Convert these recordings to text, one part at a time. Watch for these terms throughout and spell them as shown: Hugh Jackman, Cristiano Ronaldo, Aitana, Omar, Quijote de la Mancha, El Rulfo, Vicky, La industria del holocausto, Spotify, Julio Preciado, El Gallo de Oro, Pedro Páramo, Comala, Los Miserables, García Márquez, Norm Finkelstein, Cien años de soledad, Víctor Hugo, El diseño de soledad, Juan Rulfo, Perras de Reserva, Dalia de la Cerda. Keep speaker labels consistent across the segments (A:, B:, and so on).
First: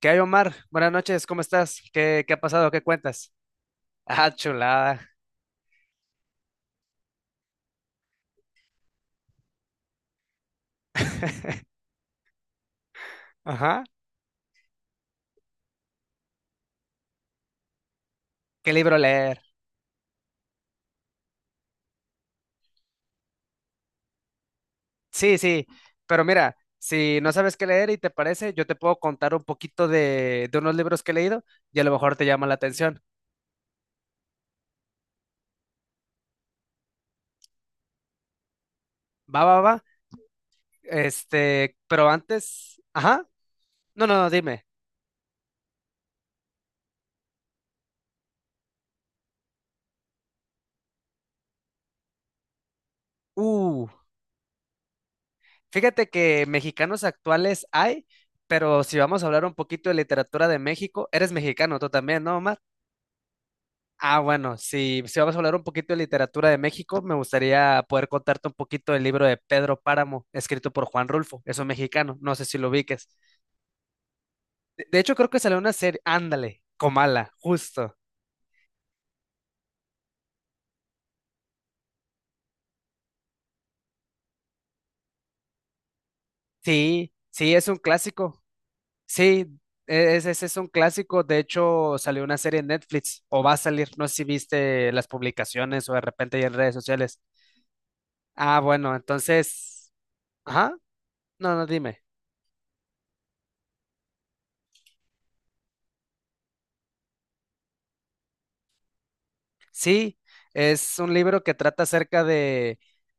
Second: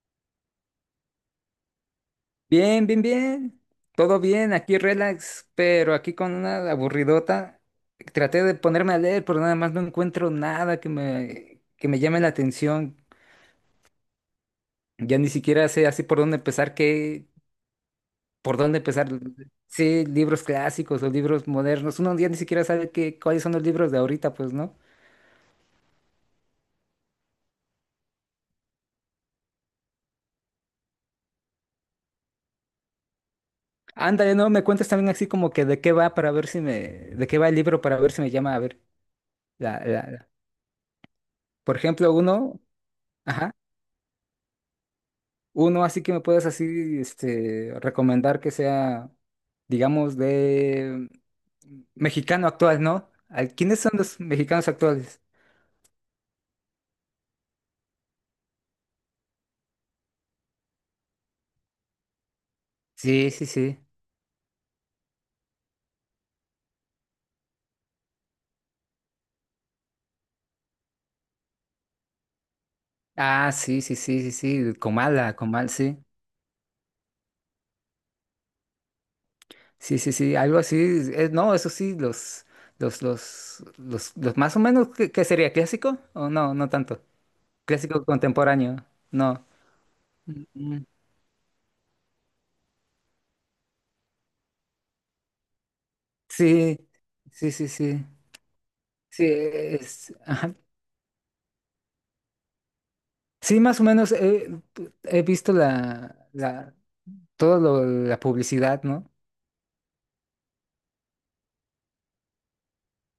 A: ¿Qué hay, Omar? Buenas noches, ¿cómo estás? ¿¿Qué ha pasado? ¿Qué
B: Bien, bien,
A: cuentas?
B: bien. Todo
A: Ah,
B: bien, aquí
A: chulada.
B: relax, pero aquí con una aburridota. Traté de ponerme a leer, pero nada más no encuentro nada que me llame la atención.
A: Ajá.
B: Ya ni siquiera sé así por dónde empezar, por
A: ¿Qué
B: dónde
A: libro
B: empezar.
A: leer?
B: Sí, libros clásicos o libros modernos. Uno ya ni siquiera sabe cuáles son los libros de ahorita, pues, ¿no?
A: Sí, sí, pero mira, si no sabes qué leer y te parece, yo te puedo contar un poquito de unos libros que he leído y a lo mejor te llama la atención.
B: Ándale, no, me cuentas también así como que de qué va el libro para ver si me llama a ver.
A: Va, va,
B: La,
A: va.
B: la, la- Por
A: Este, pero
B: ejemplo, uno,
A: antes, ajá.
B: ajá.
A: No, no, no, dime.
B: Uno así que me puedas así, este, recomendar que sea, digamos, de mexicano actual, ¿no? Ay, ¿quiénes
A: Uh,
B: son los mexicanos actuales?
A: fíjate que mexicanos actuales hay, pero si vamos a hablar un poquito de literatura de México, eres mexicano tú también, ¿no, Omar?
B: Sí, sí, sí.
A: Ah, bueno, si, si vamos a hablar un poquito de literatura de México, me gustaría poder contarte un poquito del libro de Pedro Páramo, escrito por Juan Rulfo, es un mexicano, no sé si lo ubiques.
B: Ah, sí, sí, sí, sí, sí.
A: De hecho, creo
B: Comala,
A: que salió
B: Comal,
A: una
B: sí.
A: serie, ándale, Comala, justo.
B: Sí, sí, sí. Algo así. No, eso sí, los más o menos, ¿qué sería? ¿Clásico? O no, no tanto.
A: Sí, sí, es un
B: Clásico
A: clásico,
B: contemporáneo. No.
A: sí, ese es un
B: Mm,
A: clásico, de hecho, salió una serie en Netflix, o va a salir, no sé si viste las publicaciones o de repente ya en redes
B: sí,
A: sociales.
B: sí, sí, sí.
A: Ah, bueno,
B: Sí,
A: entonces,
B: es, ajá.
A: ajá, no, no, dime.
B: Sí, más o menos he visto la publicidad, ¿no?
A: Sí, es un libro que trata acerca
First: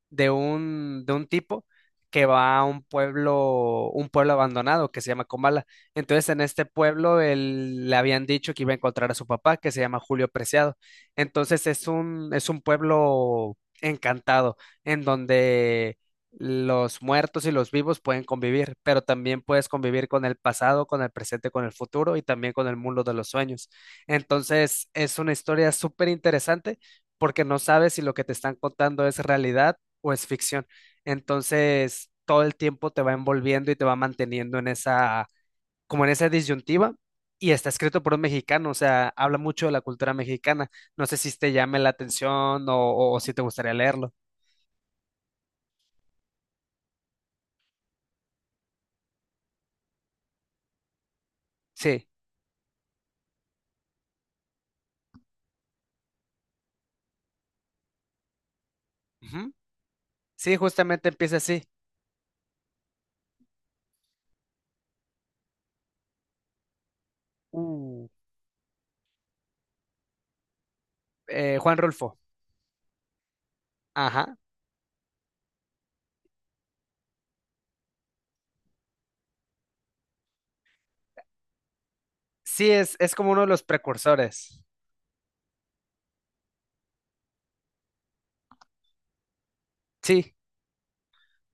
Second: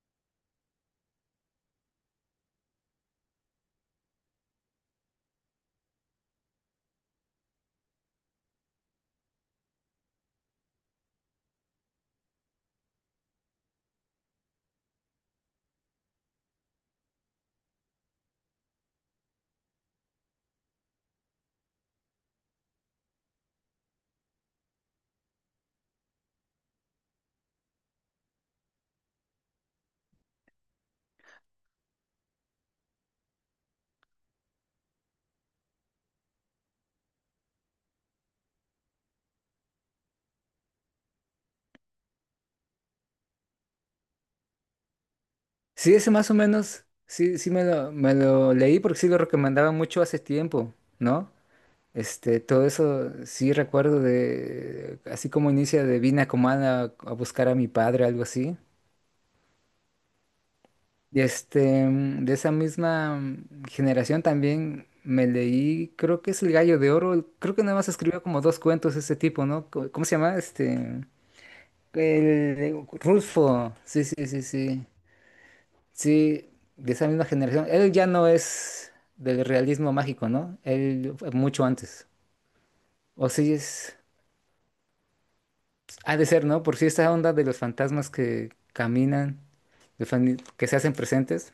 A: de un tipo que va a un pueblo abandonado que se llama Comala. Entonces, en este pueblo él, le habían dicho que iba a encontrar a su papá, que se llama Julio Preciado. Entonces, es un pueblo encantado, en donde los muertos y los vivos pueden convivir, pero también puedes convivir con el pasado, con el presente, con el futuro y también con el mundo de los sueños. Entonces, es una historia súper interesante porque no sabes si lo que te están contando es realidad o es ficción. Entonces, todo el tiempo te va envolviendo y te va manteniendo en esa, como en esa disyuntiva. Y está escrito por un mexicano, o sea, habla mucho de la cultura mexicana. No sé si te llame la atención o, o si te gustaría leerlo.
B: Sí, ese más o menos, sí, sí me lo leí porque sí lo recomendaba mucho hace tiempo, ¿no?
A: Sí.
B: Este, todo eso sí recuerdo de, así como inicia de vine a Comala a buscar a mi padre, algo así.
A: Ujú. Sí, justamente
B: Y
A: empieza así.
B: este, de esa misma generación también me leí, creo que es El Gallo de Oro, creo que nada más
A: Uh,
B: escribió como dos cuentos ese tipo, ¿no? ¿Cómo se llama? Este...
A: Juan Rulfo.
B: El Rulfo, sí, sí,
A: Ajá.
B: sí, sí, sí, de esa misma generación. Él ya no es del realismo mágico, ¿no? Él fue mucho antes.
A: Sí, es
B: O
A: como uno de
B: sí
A: los
B: es,
A: precursores.
B: ha de ser, ¿no? Por si esta onda de los fantasmas que caminan,
A: Sí,
B: que se hacen presentes,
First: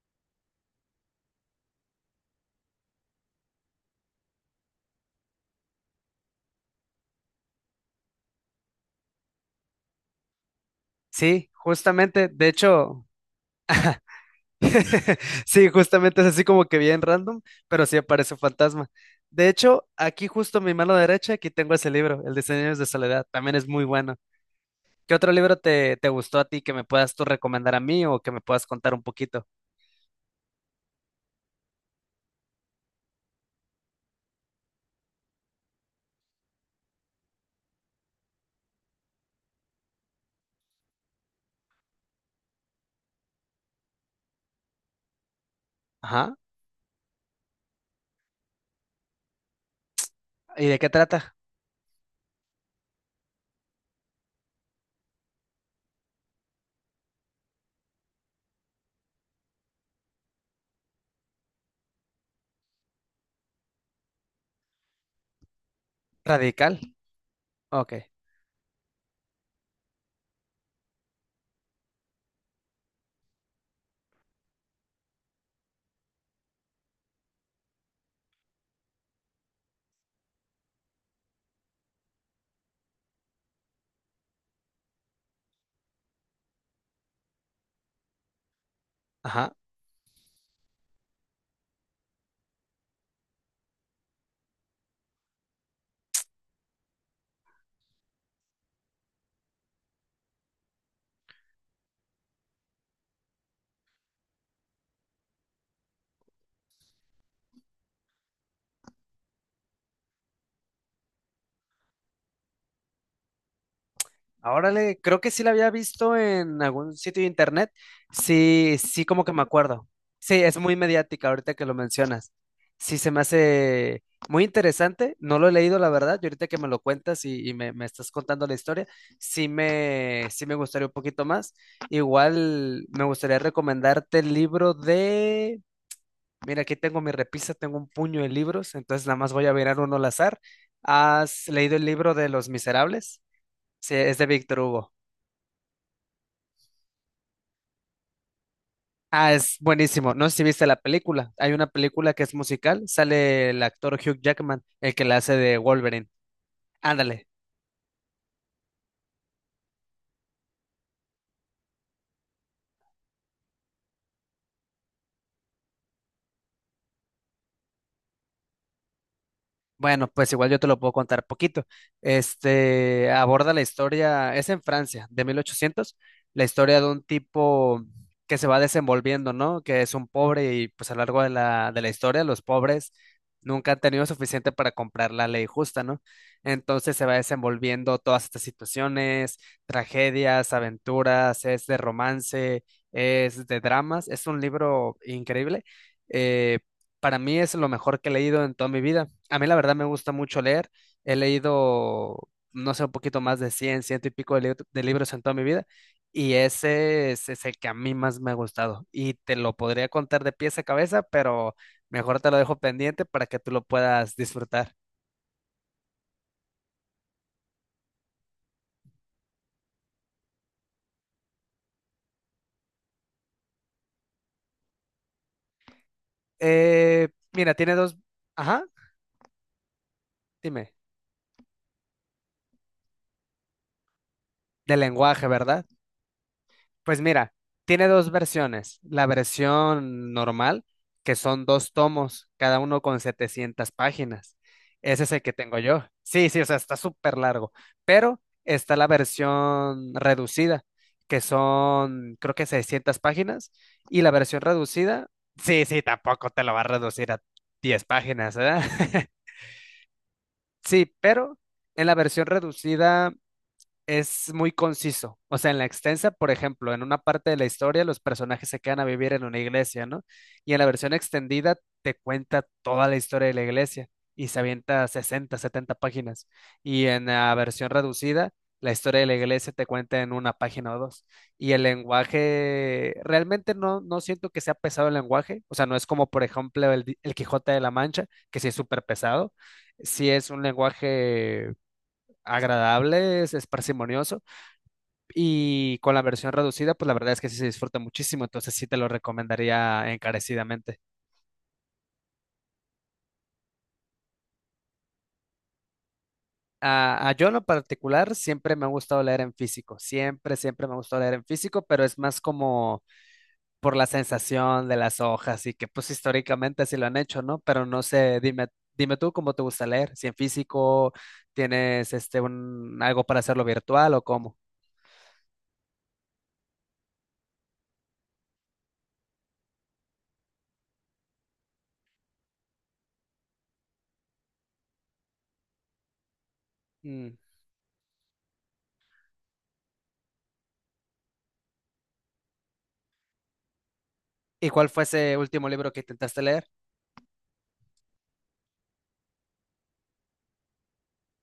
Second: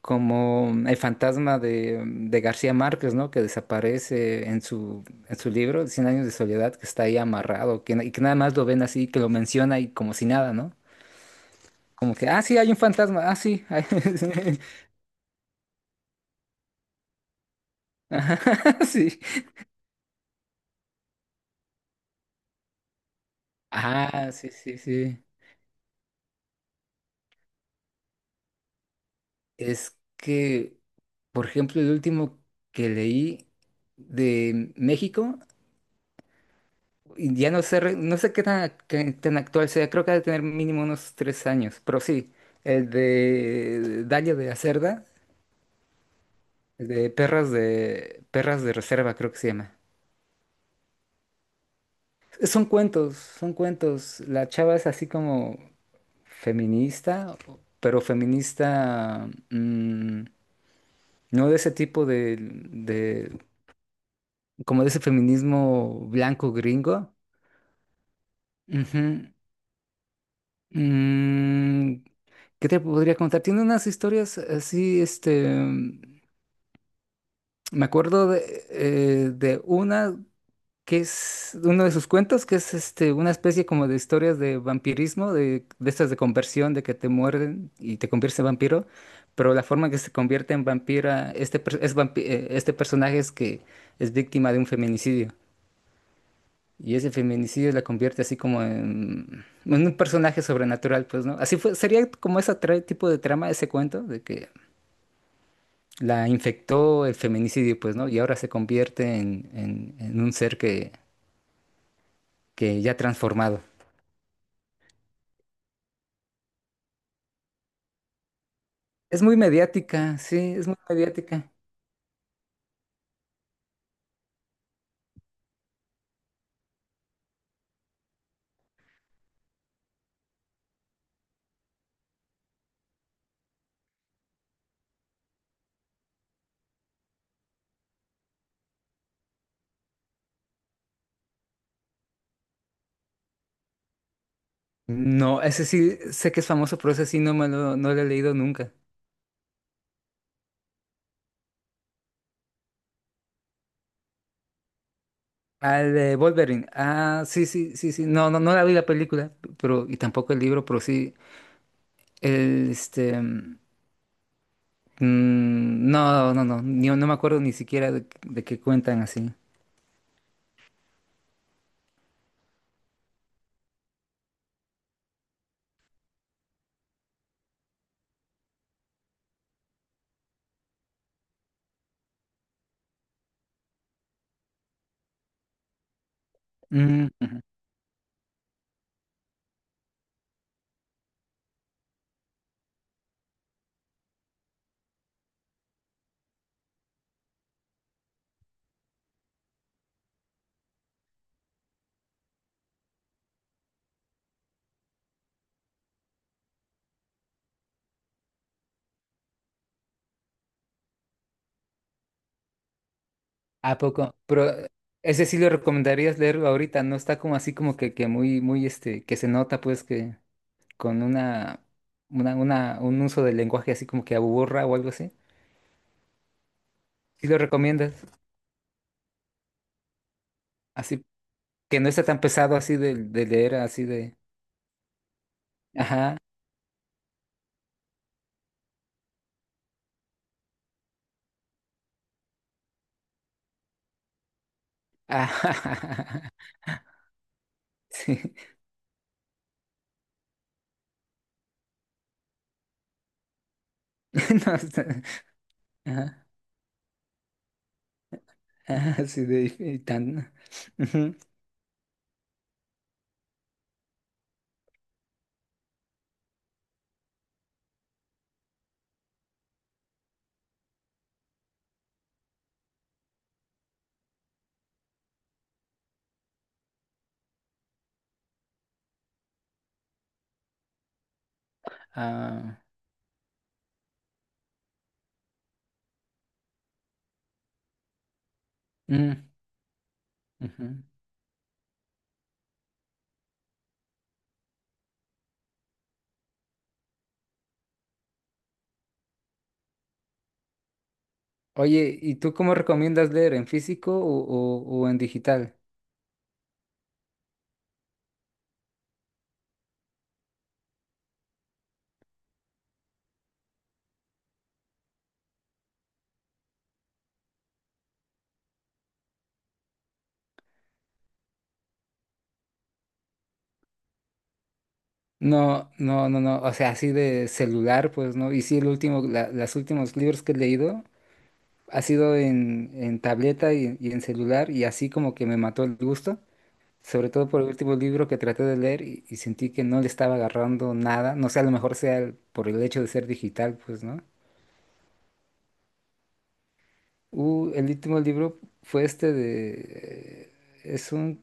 B: como el fantasma de García Márquez, ¿no? Que desaparece en su libro, Cien años de soledad, que está ahí amarrado, y que nada más lo ven así, que lo menciona y como si nada, ¿no?
A: sí,
B: Como
A: justamente,
B: que, ah,
A: de
B: sí, hay un
A: hecho,
B: fantasma, ah, sí, hay-
A: sí, justamente es así como que bien random, pero sí aparece un
B: Ajá,
A: fantasma.
B: sí.
A: De hecho, aquí justo en mi mano derecha, aquí tengo ese libro, El diseño de soledad, también es muy bueno.
B: Ah, sí, sí,
A: ¿Qué
B: sí.
A: otro libro te gustó a ti que me puedas tú recomendar a mí o que me puedas contar un poquito?
B: Es que, por ejemplo, el último que leí de México, y ya no sé, no sé qué tan actual sea, creo que ha de tener mínimo unos 3 años, pero sí, el de Dalia de la Cerda,
A: Ajá,
B: el de Perras de Reserva, creo que se llama.
A: ¿y de qué trata?
B: Son cuentos, son cuentos. La chava es así como feminista, pero feminista no de ese tipo como de ese feminismo blanco
A: Radical,
B: gringo.
A: ok,
B: Ujú. Mm, ¿qué te podría contar? Tiene unas historias así, este, me acuerdo de una. Que es uno de sus cuentos, que es este, una especie como de historias de vampirismo, de estas de conversión, de que te muerden y te conviertes en vampiro,
A: ajá.
B: pero la forma en que se convierte en vampira, este, este personaje es que es víctima de un feminicidio. Y ese feminicidio la convierte así como en un personaje sobrenatural, pues, ¿no? Así fue, sería como ese tipo de trama, ese cuento, de que la infectó el feminicidio, pues, ¿no? Y ahora se convierte en un ser que ya transformado.
A: Ah, órale, creo que sí la había visto en algún sitio de internet. Sí, sí,
B: Es
A: como que
B: muy
A: me acuerdo.
B: mediática, sí,
A: Sí, es
B: es
A: muy
B: muy
A: mediática
B: mediática.
A: ahorita que lo mencionas. Sí, se me hace muy interesante. No lo he leído, la verdad. Y ahorita que me lo cuentas y me, me estás contando la historia, sí me gustaría un poquito más. Igual me gustaría recomendarte el libro de… Mira, aquí tengo mi repisa, tengo un puño de libros, entonces nada más voy a mirar uno al azar. ¿Has leído el libro de Los Miserables? Sí, es de Víctor Hugo.
B: No, ese sí, sé que es famoso, pero ese sí no me lo, no lo he leído nunca.
A: Ah, es buenísimo. No sé si viste la película. Hay una película que es musical. Sale el actor Hugh Jackman, el que la hace de
B: Al
A: Wolverine.
B: de Wolverine. Ah,
A: Ándale,
B: sí, sí, sí, sí. No, no, no la vi la película, pero, y tampoco el libro, pero sí. Este. Mm, no, no, no. No me acuerdo ni siquiera de qué cuentan así.
A: bueno, pues igual yo te lo puedo contar poquito. Este aborda la historia, es en Francia, de 1800, la historia de un tipo que se va desenvolviendo, ¿no? Que es un pobre y pues a lo largo de la historia los pobres nunca han tenido suficiente para comprar la ley justa, ¿no? Entonces se
B: Mm,
A: va
B: ujú.
A: desenvolviendo todas estas situaciones, tragedias, aventuras, es de romance, es de dramas, es un libro increíble. Eh, para mí es lo mejor que he leído en toda mi vida. A mí la verdad me gusta mucho leer. He leído, no sé, un poquito más de 100, ciento y pico de, de libros en toda mi vida. Y ese es el que a mí más me ha gustado. Y te lo podría contar de pies a cabeza, pero mejor te lo dejo pendiente para que tú lo
B: ¿A
A: puedas
B: poco? Pero
A: disfrutar.
B: ese sí lo recomendarías leer ahorita, no está como así como que muy, muy, este, que se nota pues que. Con una, un uso del lenguaje así como que aburra o algo así. ¿Sí lo
A: Mira, tiene dos…
B: recomiendas?
A: Ajá, dime.
B: Así que no está tan pesado así de leer, así de...
A: De lenguaje, ¿verdad?
B: Ajá.
A: Pues mira, tiene dos versiones. La versión normal, que son dos tomos, cada uno con 700 páginas. Ese es el que tengo yo.
B: Ajá.
A: Sí, sí, o sea, está súper largo. Pero
B: Sí.
A: está la versión reducida, que son, creo que 600 páginas. Y la versión
B: No está-
A: reducida, sí, sí,
B: Ajá.
A: tampoco te lo va a reducir a 10 páginas, ¿verdad?
B: Ajá, así de... y tan...
A: Sí,
B: ujú,
A: pero en la versión reducida es muy conciso. O sea, en la extensa, por ejemplo, en una parte de la historia los personajes se quedan a vivir en una iglesia, ¿no? Y en la versión extendida te cuenta toda la historia de la iglesia y se avienta 60, 70 páginas. Y en la versión reducida, la historia de la iglesia te cuenta en una página o dos. Y el
B: ah,
A: lenguaje, realmente no, no siento que sea pesado el lenguaje. O sea, no es como, por ejemplo, el, el Quijote de la Mancha, que sí es súper
B: mm,
A: pesado. Sí es un
B: ujú.
A: lenguaje agradable, es parsimonioso y con la versión reducida, pues la verdad es que sí se disfruta muchísimo, entonces sí te lo recomendaría encarecidamente.
B: Oye, ¿y tú cómo recomiendas leer? ¿En físico o, o en digital?
A: A yo en lo particular siempre me ha gustado leer en físico, siempre, siempre me ha gustado leer en físico, pero es más como por la sensación de las hojas y que pues históricamente así lo han hecho, ¿no? Pero no sé, dime, dime tú cómo te gusta leer, si en físico tienes este un algo para hacerlo virtual o cómo.
B: No, no, no, no, o sea, así de celular, pues no. Y sí, el último, los últimos libros que he leído ha sido en tableta y en celular y así como que me mató el gusto, sobre
A: Mm.
B: todo por el último libro que traté de leer y sentí que no le estaba agarrando nada, no sé, a lo mejor sea por el hecho de ser digital, pues, ¿no?
A: ¿Y cuál fue ese último libro que intentaste leer?
B: El último libro fue este de... Es un...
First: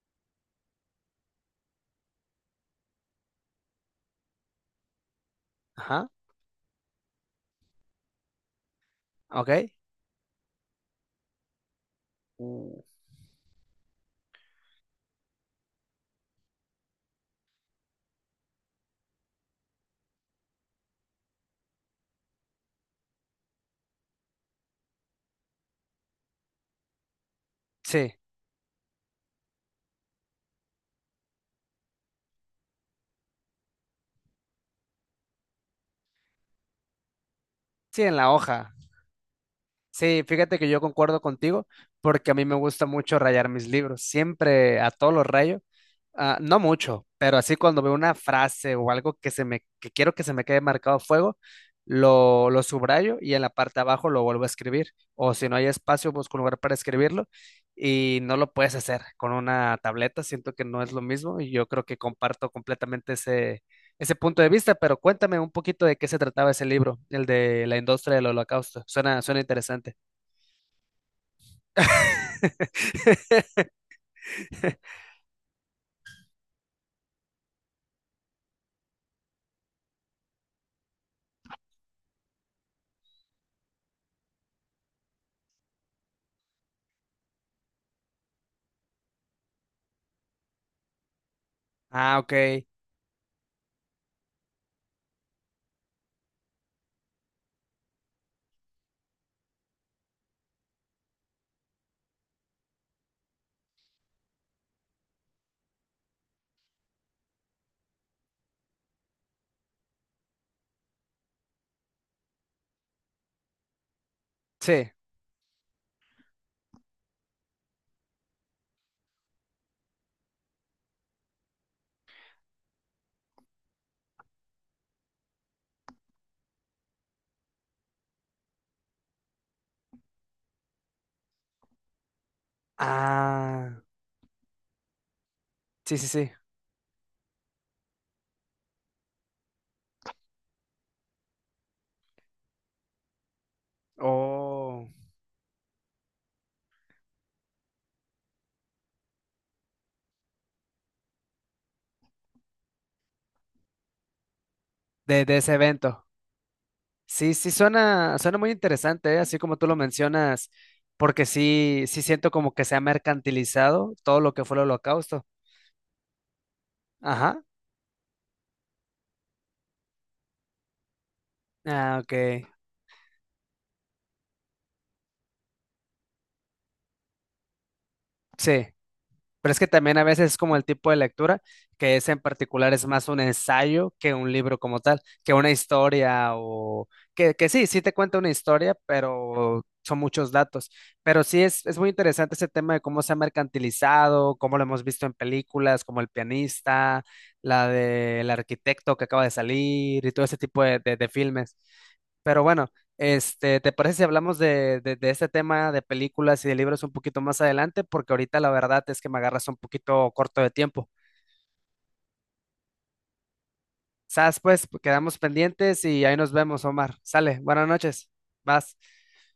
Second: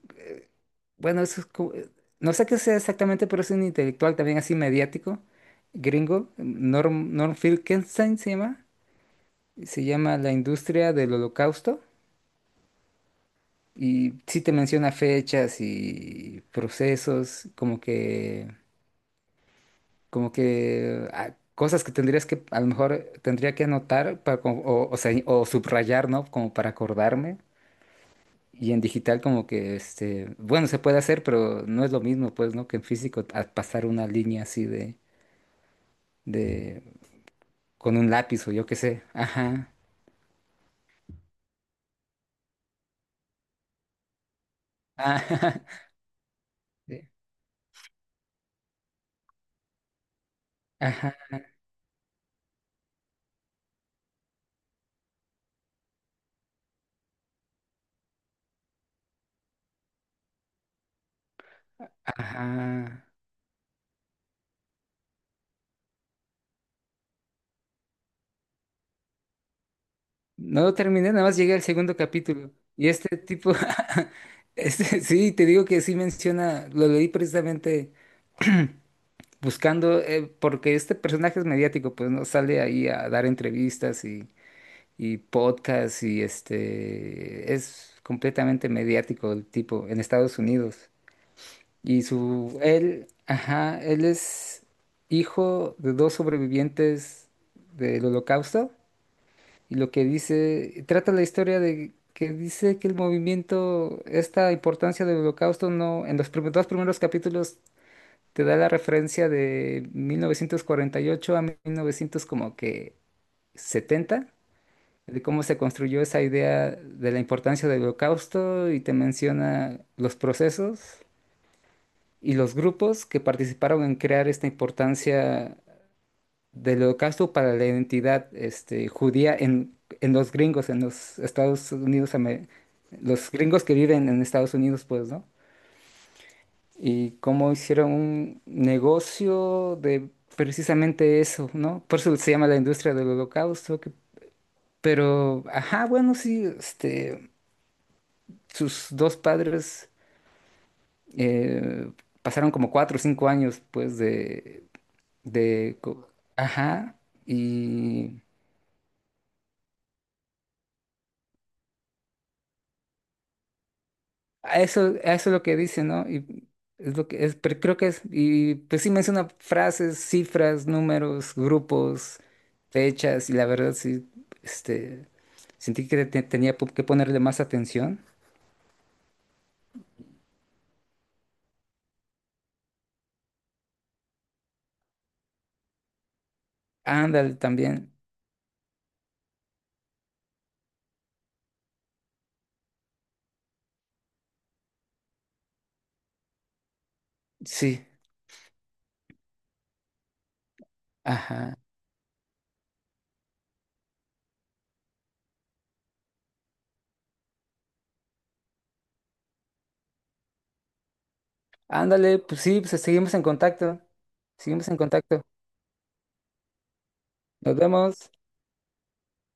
B: Bueno, eso es no sé qué sea exactamente, pero es un intelectual también así mediático,
A: Ajá,
B: gringo, Norm Finkelstein se llama,
A: ok.
B: se llama La industria del holocausto.
A: Uh.
B: Y sí te menciona fechas y procesos, como que cosas que tendrías que, a lo mejor tendría que anotar para, o sea, o subrayar, ¿no? Como para acordarme.
A: Sí,
B: Y en digital como que, este, bueno, se puede hacer, pero no es lo mismo, pues, ¿no? Que en físico a pasar una línea así de, con
A: sí,
B: un
A: en la
B: lápiz o yo
A: hoja.
B: qué sé. Ajá.
A: Sí, fíjate que yo concuerdo contigo porque a mí me gusta mucho rayar mis libros, siempre a todos los rayo,
B: Ajá.
A: ah, no mucho,
B: Sí.
A: pero así cuando veo una frase o algo que se me que quiero que se me quede marcado a
B: Ajá.
A: fuego, lo subrayo y en la parte de abajo lo vuelvo a escribir o si no hay espacio busco un lugar para escribirlo y no lo puedes hacer con una tableta, siento que no es lo mismo y yo creo que comparto
B: Ajá.
A: completamente ese ese punto de vista, pero cuéntame un poquito de qué se trataba ese libro, el de la industria del holocausto. Suena, suena interesante.
B: No lo terminé, nada más llegué al segundo capítulo. Y este tipo, este, sí, te digo que sí menciona, lo leí precisamente buscando, porque este personaje es mediático, pues no sale ahí a dar entrevistas y podcasts y este, es completamente mediático el tipo en Estados Unidos. Y
A: Ah, ok.
B: él, ajá, él es hijo de dos sobrevivientes del Holocausto y lo que dice, trata la historia de que dice que el movimiento, esta importancia del Holocausto no, en los dos primeros capítulos te da la referencia de 1948 a 1900 como que 70
A: Sí.
B: de cómo se construyó esa idea de la importancia del Holocausto y te menciona los procesos y los grupos que participaron en crear esta importancia del holocausto para la identidad este, judía en los gringos, en los Estados Unidos, los gringos que
A: Ah,
B: viven en Estados Unidos, pues, ¿no?
A: sí, sí, sí.
B: Y cómo hicieron un negocio de precisamente eso, ¿no? Por eso se llama la industria del holocausto,
A: Oh,
B: pero, ajá, bueno, sí, este, sus dos padres eh, pasaron como 4 o 5 años, pues,
A: de ese
B: de,
A: evento.
B: co- ajá,
A: Sí, sí, suena,
B: y...
A: suena muy interesante, ¿eh? Así como tú lo mencionas, porque sí, sí siento como que se ha mercantilizado todo lo que fue
B: a
A: el
B: eso, a
A: holocausto.
B: eso es lo que dice, ¿no? Y es lo que es,
A: Ajá.
B: pero creo que es, y pues sí menciona frases, cifras, números,
A: Ah, ok.
B: grupos, fechas, y la verdad sí, este, sentí tenía que ponerle más atención.
A: Sí. Pero es que también a veces es como el tipo de lectura, que es en particular es más un ensayo que un libro como tal, que una historia o
B: Ándale
A: que sí, sí
B: también,
A: te cuenta una historia, pero son muchos datos. Pero sí es muy interesante ese tema de cómo se ha mercantilizado, cómo lo hemos visto en películas como El pianista, la
B: sí,
A: del arquitecto que acaba de salir y todo ese tipo de, de
B: ajá.
A: filmes. Pero bueno, este, ¿te parece si hablamos de este tema de películas y de libros un poquito más adelante? Porque ahorita la verdad es que me agarras un poquito corto de tiempo.
B: Ándale, pues sí, pues seguimos en contacto,
A: ¿Sabes? Pues
B: seguimos en
A: quedamos
B: contacto.
A: pendientes y ahí nos vemos, Omar. Sale,
B: Nos
A: buenas noches.
B: vemos.
A: Vas.